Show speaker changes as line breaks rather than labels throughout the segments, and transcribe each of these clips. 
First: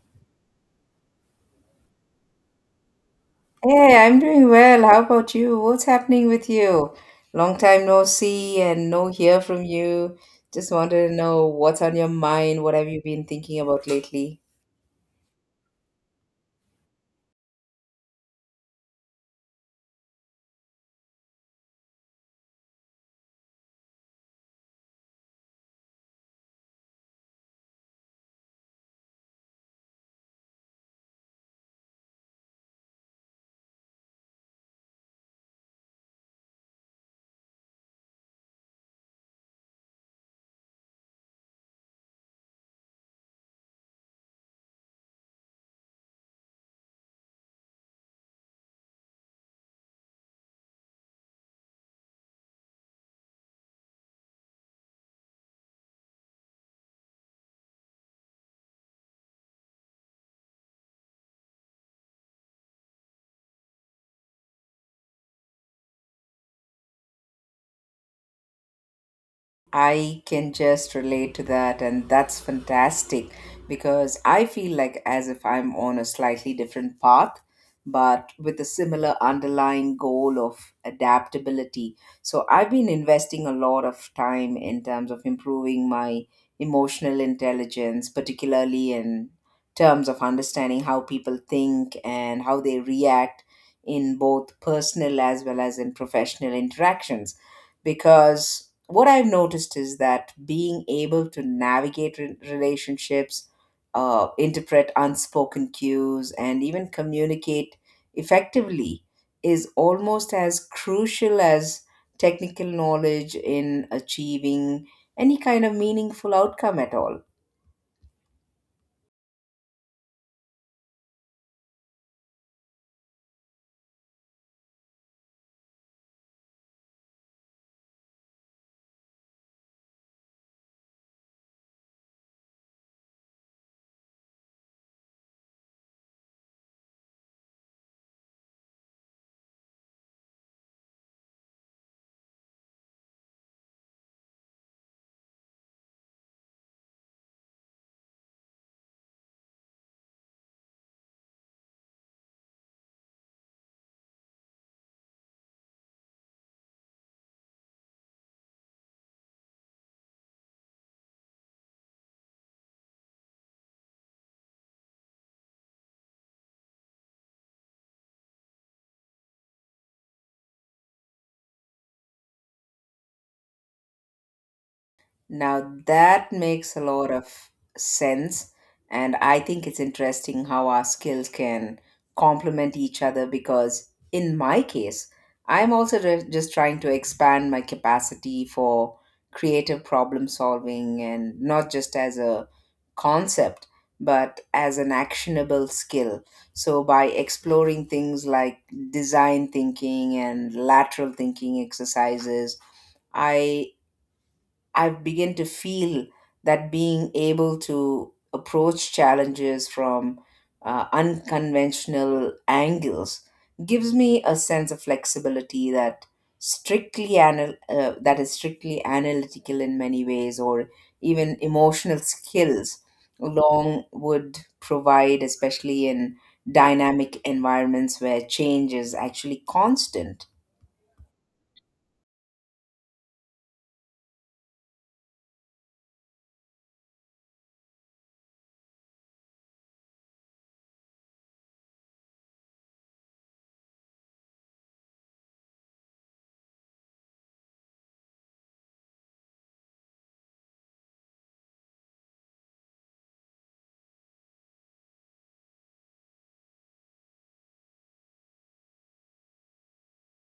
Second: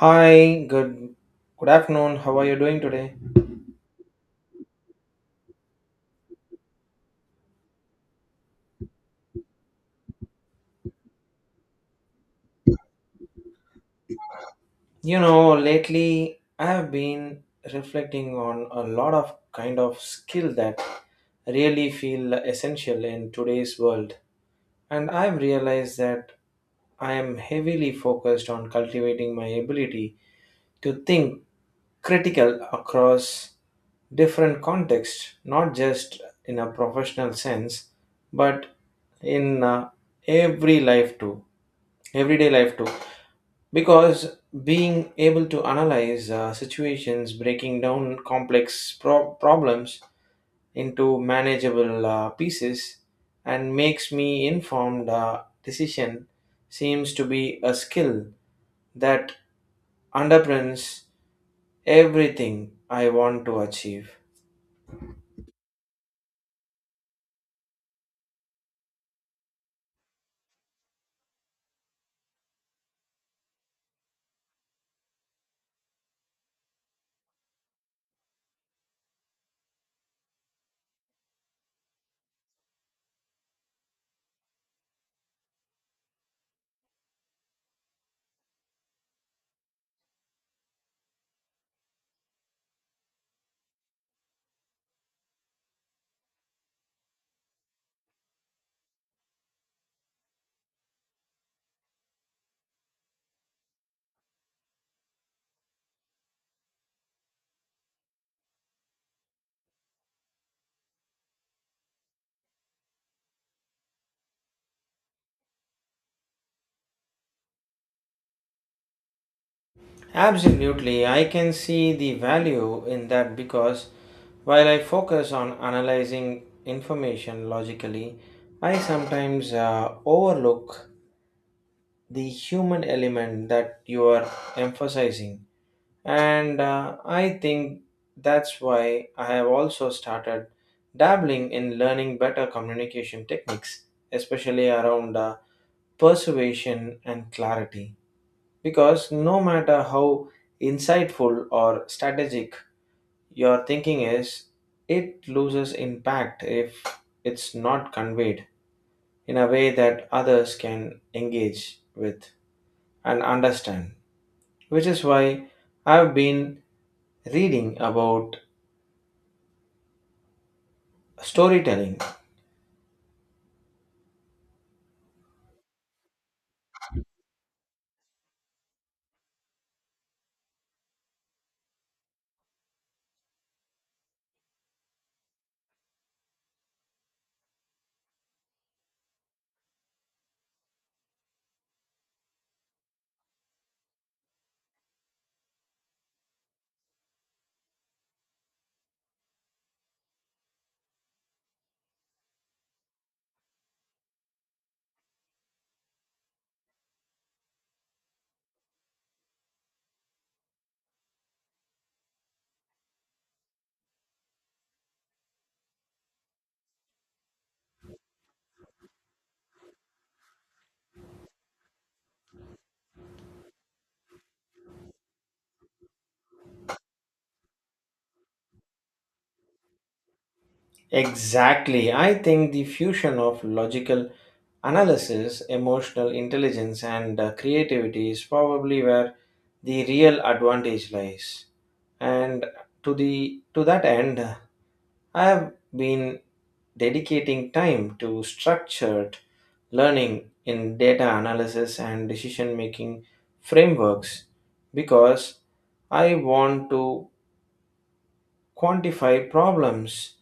Hi, good afternoon. How are you doing today?
Hey, I'm doing well. How about you? What's happening with you? Long time no see and no hear from you. Just wanted to know what's on your mind. What have you been thinking about lately?
You know, lately I have been reflecting on a lot of kind of skill that really feel essential in today's world. And I've realized that I am heavily focused on cultivating my ability to think critical across different contexts, not just in a professional sense, but in every life too, everyday life too. Because being able to analyze situations, breaking down complex problems, into manageable pieces and makes me informed decision seems to be a skill that underpins everything I want to achieve.
I can just relate to that, and that's fantastic because I feel like as if I'm on a slightly different path, but with a similar underlying goal of adaptability. So I've been investing a lot of time in terms of improving my emotional intelligence, particularly in terms of understanding how people think and how they react in both personal as well as in professional interactions because what I've noticed is that being able to navigate relationships, interpret unspoken cues, and even communicate effectively is almost as crucial as technical knowledge in achieving any kind of meaningful outcome at all.
Absolutely, I can see the value in that because while I focus on analyzing information logically, I sometimes overlook the human element that you are emphasizing. And I think that's why I have also started dabbling in learning better communication techniques, especially around persuasion and clarity. Because no matter how insightful or strategic your thinking is, it loses impact if it's not conveyed in a way that others can engage with and understand. Which is why I've been reading about storytelling.
Now that makes a lot of sense, and I think it's interesting how our skills can complement each other because, in my case, I'm also just trying to expand my capacity for creative problem solving and not just as a concept but as an actionable skill. So, by exploring things like design thinking and lateral thinking exercises, I I've begun to feel that being able to approach challenges from unconventional angles gives me a sense of flexibility that that is strictly analytical in many ways or even emotional skills along would provide, especially in dynamic environments where change is actually constant.
Exactly. I think the fusion of logical analysis, emotional intelligence, and creativity is probably where the real advantage lies. And to that end, I have been dedicating time to structured learning in data analysis and decision making frameworks because I want to quantify problems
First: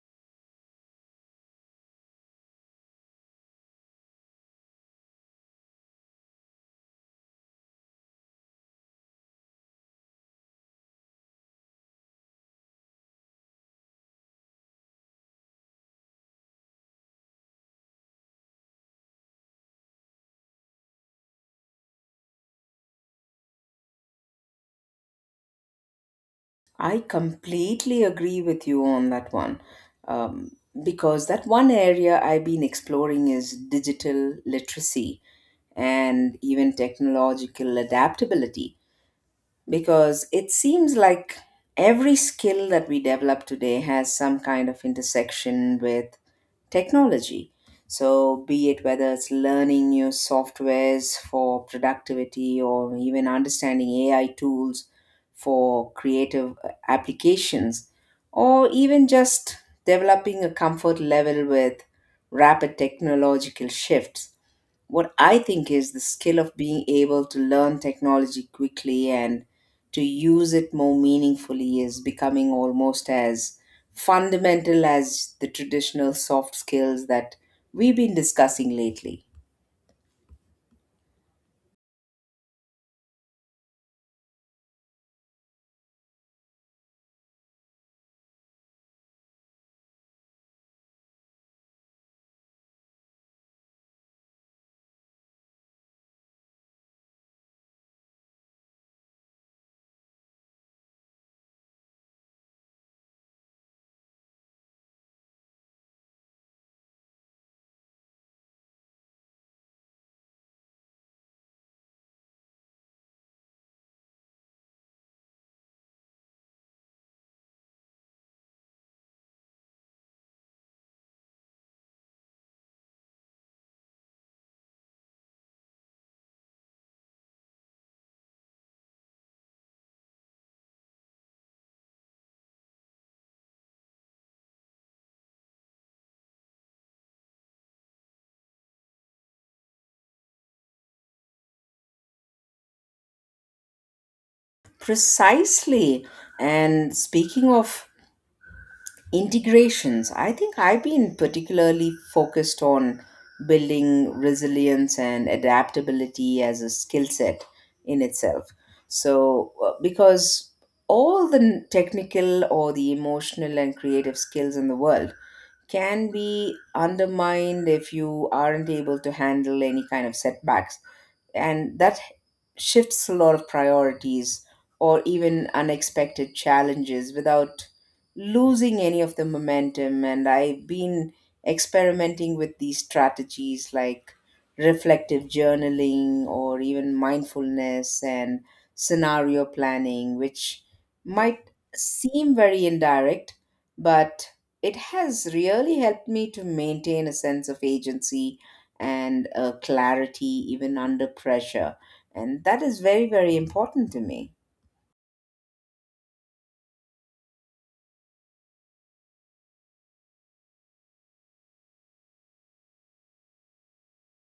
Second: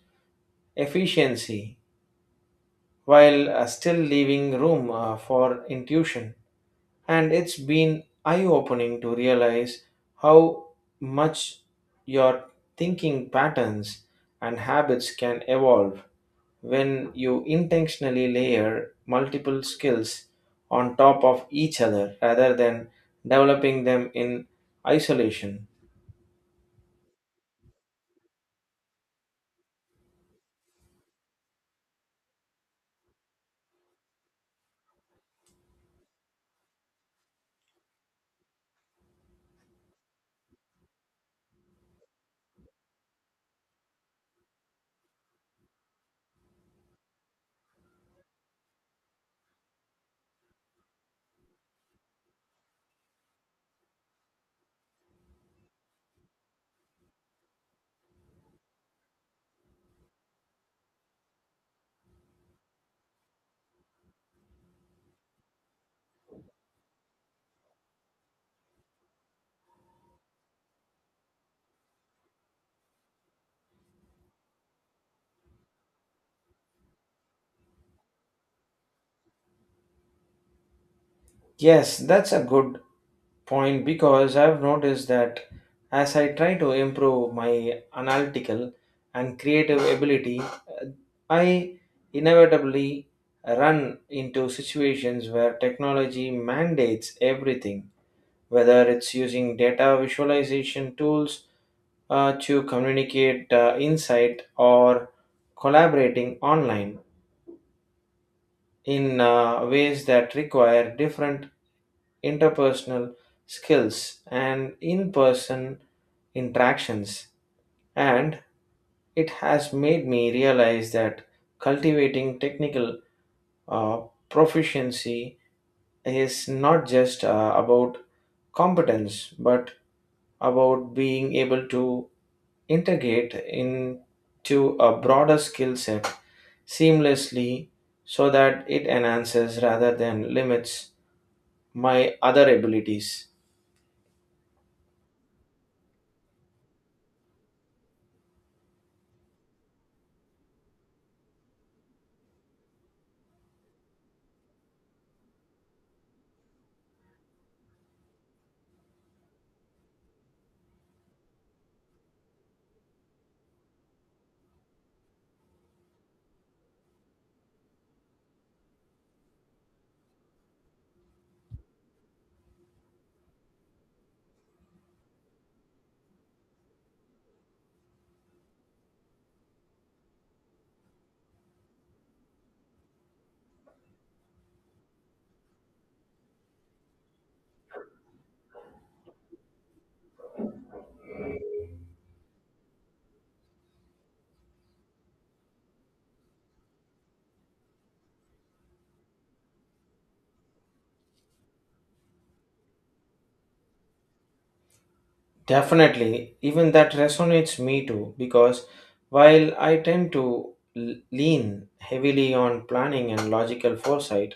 efficiency while still leaving room for intuition. And it's been eye opening to realize how much your thinking patterns and habits can evolve when you intentionally layer multiple skills on top of each other rather than developing them in isolation.
I completely agree with you on that one. Um, because that one area I've been exploring is digital literacy and even technological adaptability, because it seems like every skill that we develop today has some kind of intersection with technology. So, be it whether it's learning new softwares for productivity or even understanding AI tools for creative applications, or even just developing a comfort level with rapid technological shifts, what I think is the skill of being able to learn technology quickly and to use it more meaningfully is becoming almost as fundamental as the traditional soft skills that we've been discussing lately.
Yes, that's a good point because I've noticed that as I try to improve my analytical and creative ability, I inevitably run into situations where technology mandates everything, whether it's using data visualization tools to communicate insight or collaborating online in ways that require different interpersonal skills and in person interactions, and it has made me realize that cultivating technical uh, proficiency is not just about competence but about being able to integrate into a broader skill set seamlessly so that it enhances rather than limits my other abilities.
Precisely. And speaking of Integrations, I think I've been particularly focused on building resilience and adaptability as a skill set in itself. So, because all the technical or the emotional and creative skills in the world can be undermined if you aren't able to handle any kind of setbacks and that shifts a lot of priorities or even unexpected challenges without losing any of the momentum. And I've been experimenting with these strategies like reflective journaling or even mindfulness and scenario planning, which might seem very indirect, but it has really helped me to maintain a sense of agency and clarity even under pressure. And that is very, very important to me.
Definitely, even that resonates me too, because while I tend to lean heavily on planning and logical foresight,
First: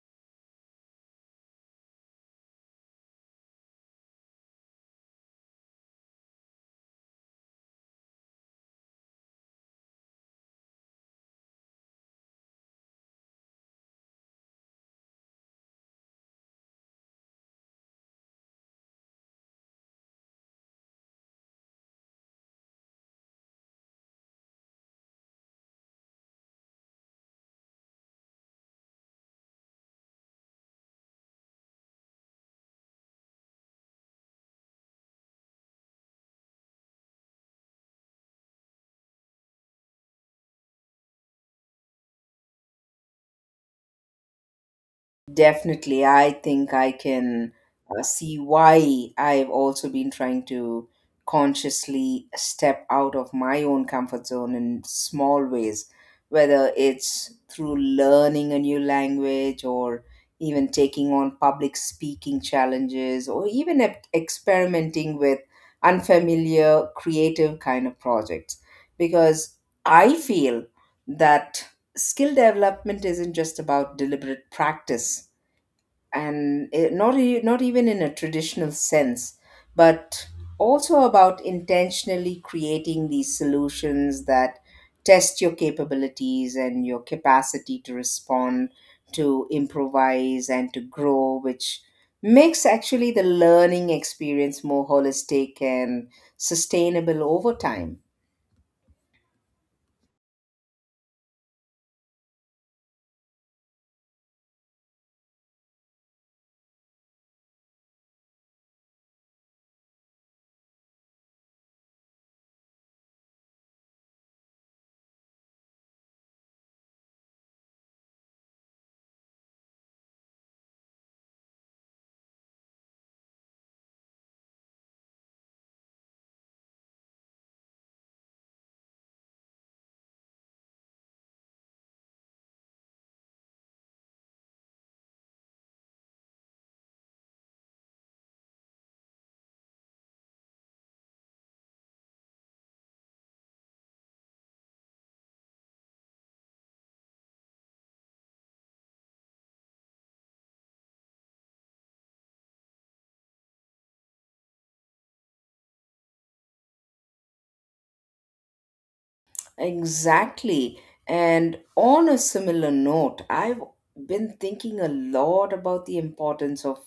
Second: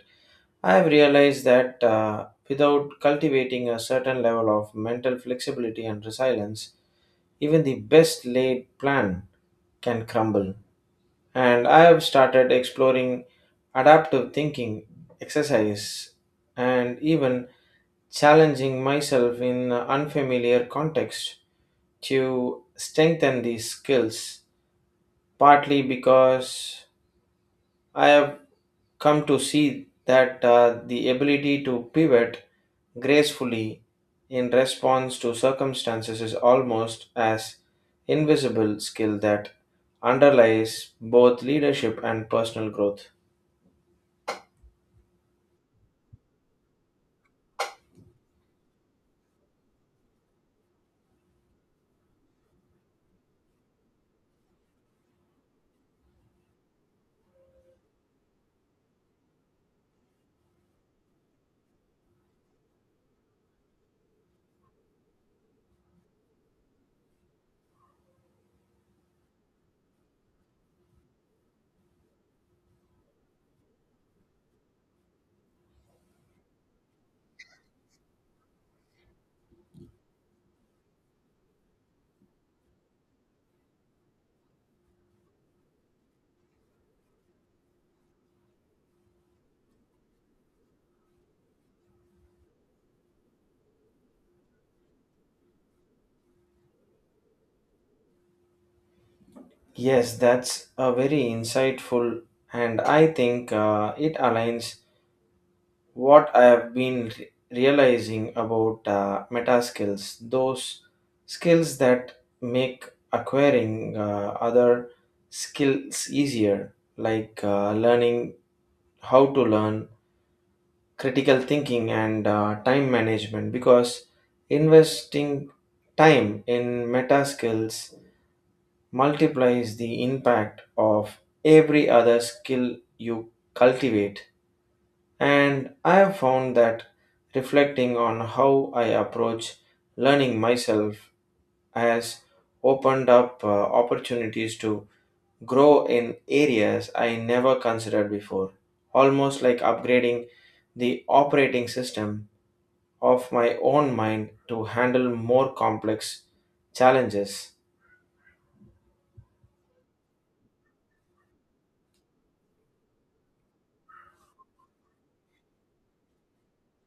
I have realized that without cultivating a certain level of mental flexibility and resilience, even the best laid plan can crumble. And I have started exploring adaptive thinking, exercise, and even challenging myself in unfamiliar contexts to strengthen these skills, partly because I have come to see that the ability to pivot gracefully in response to circumstances is almost as invisible skill that underlies both leadership and personal growth.
Definitely, I think I can see why I've also been trying to consciously step out of my own comfort zone in small ways, whether it's through learning a new language or even taking on public speaking challenges or even experimenting with unfamiliar creative kind of projects, because I feel that skill development isn't just about deliberate practice and it, not even in a traditional sense, but also about intentionally creating these solutions that test your capabilities and your capacity to respond, to improvise, and to grow, which makes actually the learning experience more holistic and sustainable over time.
Yes, that's a very insightful, and I think it aligns what I have been realizing about meta skills, those skills that make acquiring other skills easier, like learning how to learn, critical thinking, and time management, because investing time in meta skills multiplies the impact of every other skill you cultivate. And I have found that reflecting on how I approach learning myself has opened up opportunities to grow in areas I never considered before, almost like upgrading the operating system of my own mind to handle more complex challenges.
Exactly. And on a similar note, I've been thinking a lot about the importance of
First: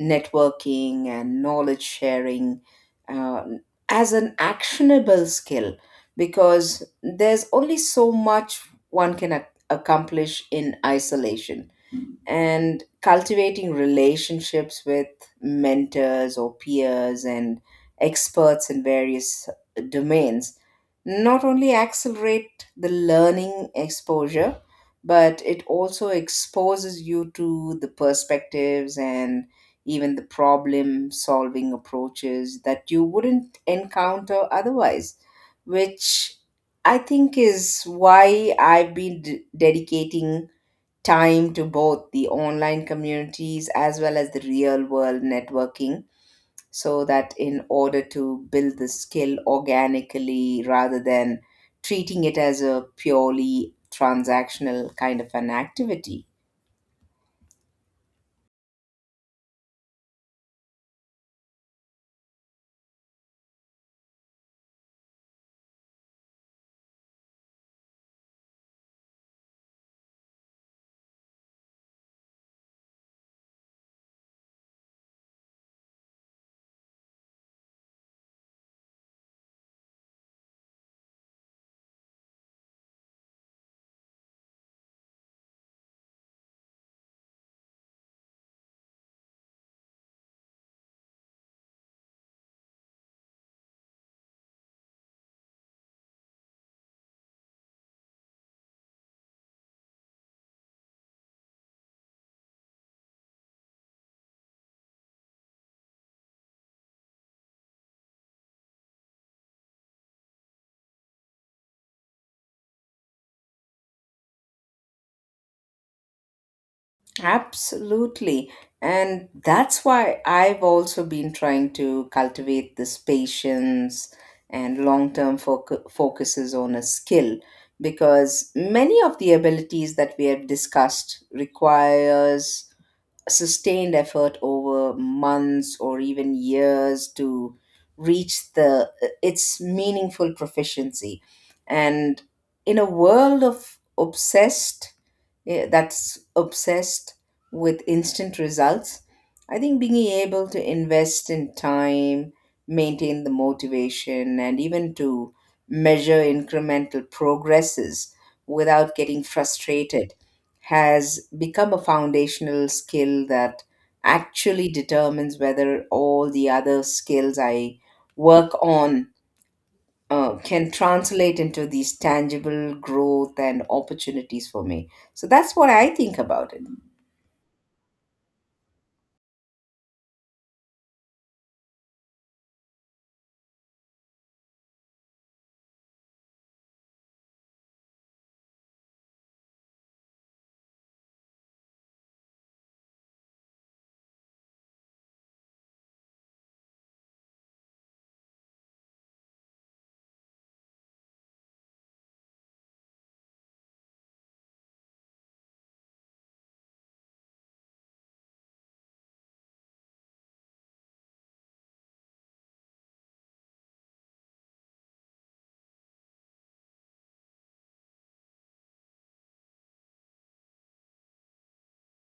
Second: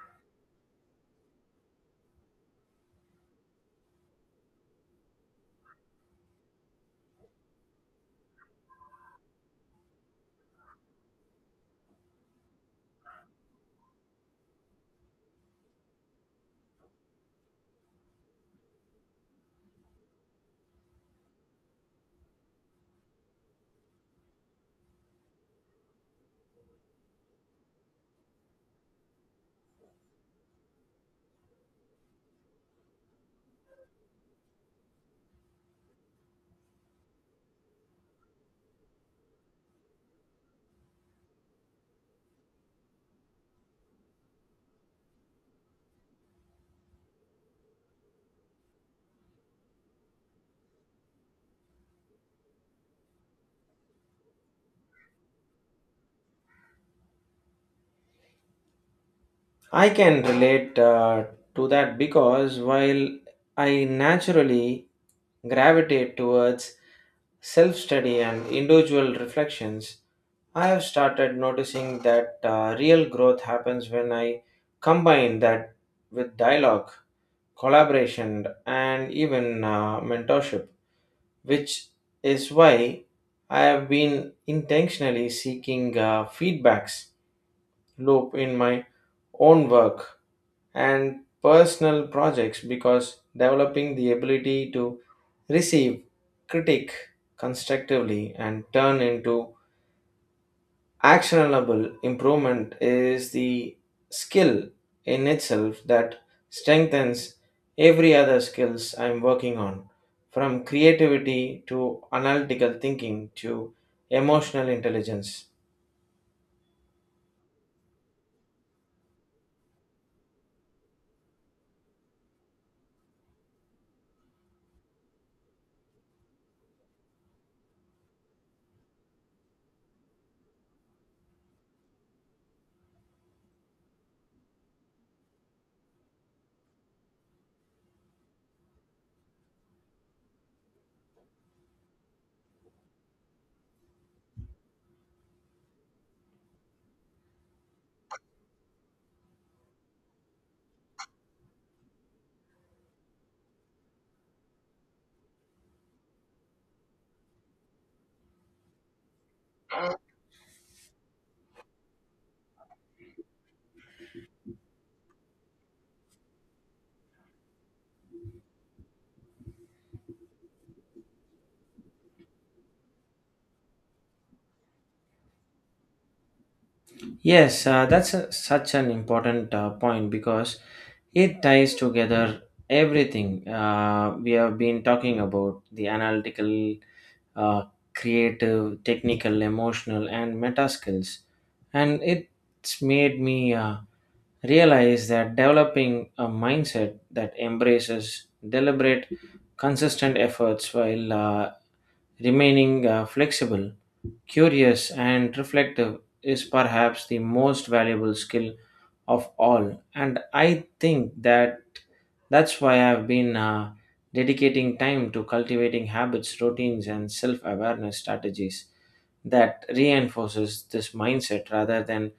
networking and knowledge sharing uh, as an actionable skill, because there's only so much one can accomplish in isolation, and cultivating relationships with mentors or peers and experts in various domains not only accelerate the learning exposure but it also exposes you to the perspectives and even the problem solving approaches that you wouldn't encounter otherwise, which I think is why I've been dedicating time to both the online communities as well as the real world networking, so that in order to build the skill organically rather than treating it as a purely transactional kind of an activity.
I can relate to that because while I naturally gravitate towards self study and individual reflections, I have started noticing that real growth happens when I combine that with dialogue, collaboration, and even mentorship, which is why I have been intentionally seeking feedbacks loop in my own work and personal projects because developing the ability to receive critique constructively and turn into actionable improvement is the skill in itself that strengthens every other skills I'm working on, from creativity to analytical thinking to emotional intelligence.
Absolutely. And that's why I've also been trying to cultivate this patience and long term focuses on a skill, because many of the abilities that we have discussed requires sustained effort over months or even years to reach the its meaningful proficiency. And in a world of obsessed, that's obsessed with instant results, I think being able to invest in time, maintain the motivation, and even to measure incremental progresses without getting frustrated has become a foundational skill that actually determines whether all the other skills I work on can translate into these tangible growth and opportunities for me. So that's what I think about it.
Yes, that's a, such an important point because it ties together everything we have been talking about the analytical uh, creative, technical, emotional, and meta skills. And it's made me realize that developing a mindset that embraces deliberate, consistent efforts while remaining flexible, curious, and reflective is perhaps the most valuable skill of all. And I think that that's why I've been dedicating time to cultivating habits routines and self-awareness strategies that reinforces this mindset rather than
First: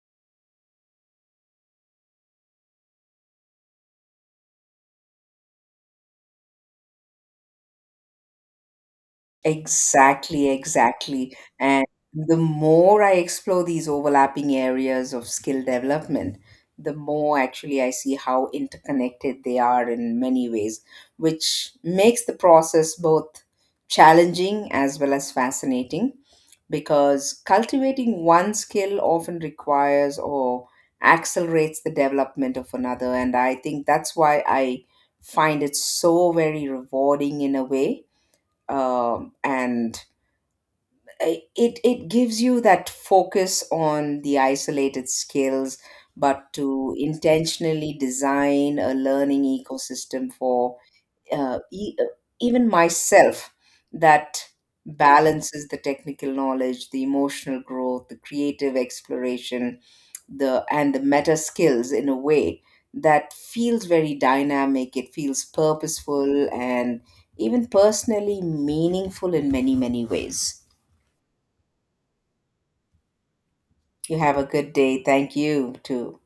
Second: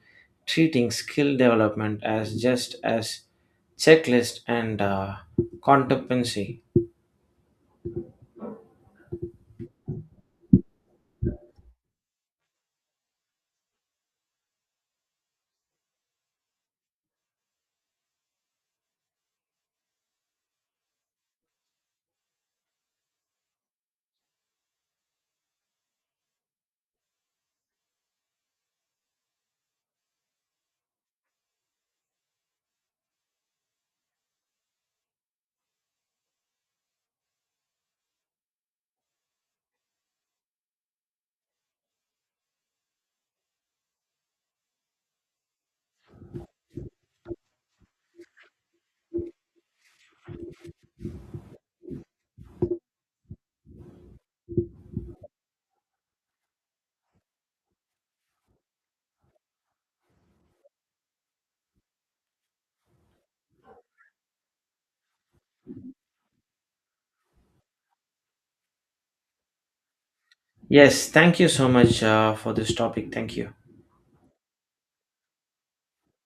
treating skill development as just as checklist and competency.
Exactly, exactly. And the more I explore these overlapping areas of skill development, the more actually I see how interconnected they are in many ways, which makes the process both challenging as well as fascinating, because cultivating one skill often requires or accelerates the development of another. And I think that's why I find it so very rewarding in a way. And it gives you that focus on the isolated skills, but to intentionally design a learning ecosystem for uh, e- uh, even myself that balances the technical knowledge, the emotional growth, the creative exploration, the and the meta skills in a way that feels very dynamic. It feels purposeful and even personally meaningful in many, many ways.
Yes, thank you so much for this topic. Thank you.
You have a good day. Thank you too.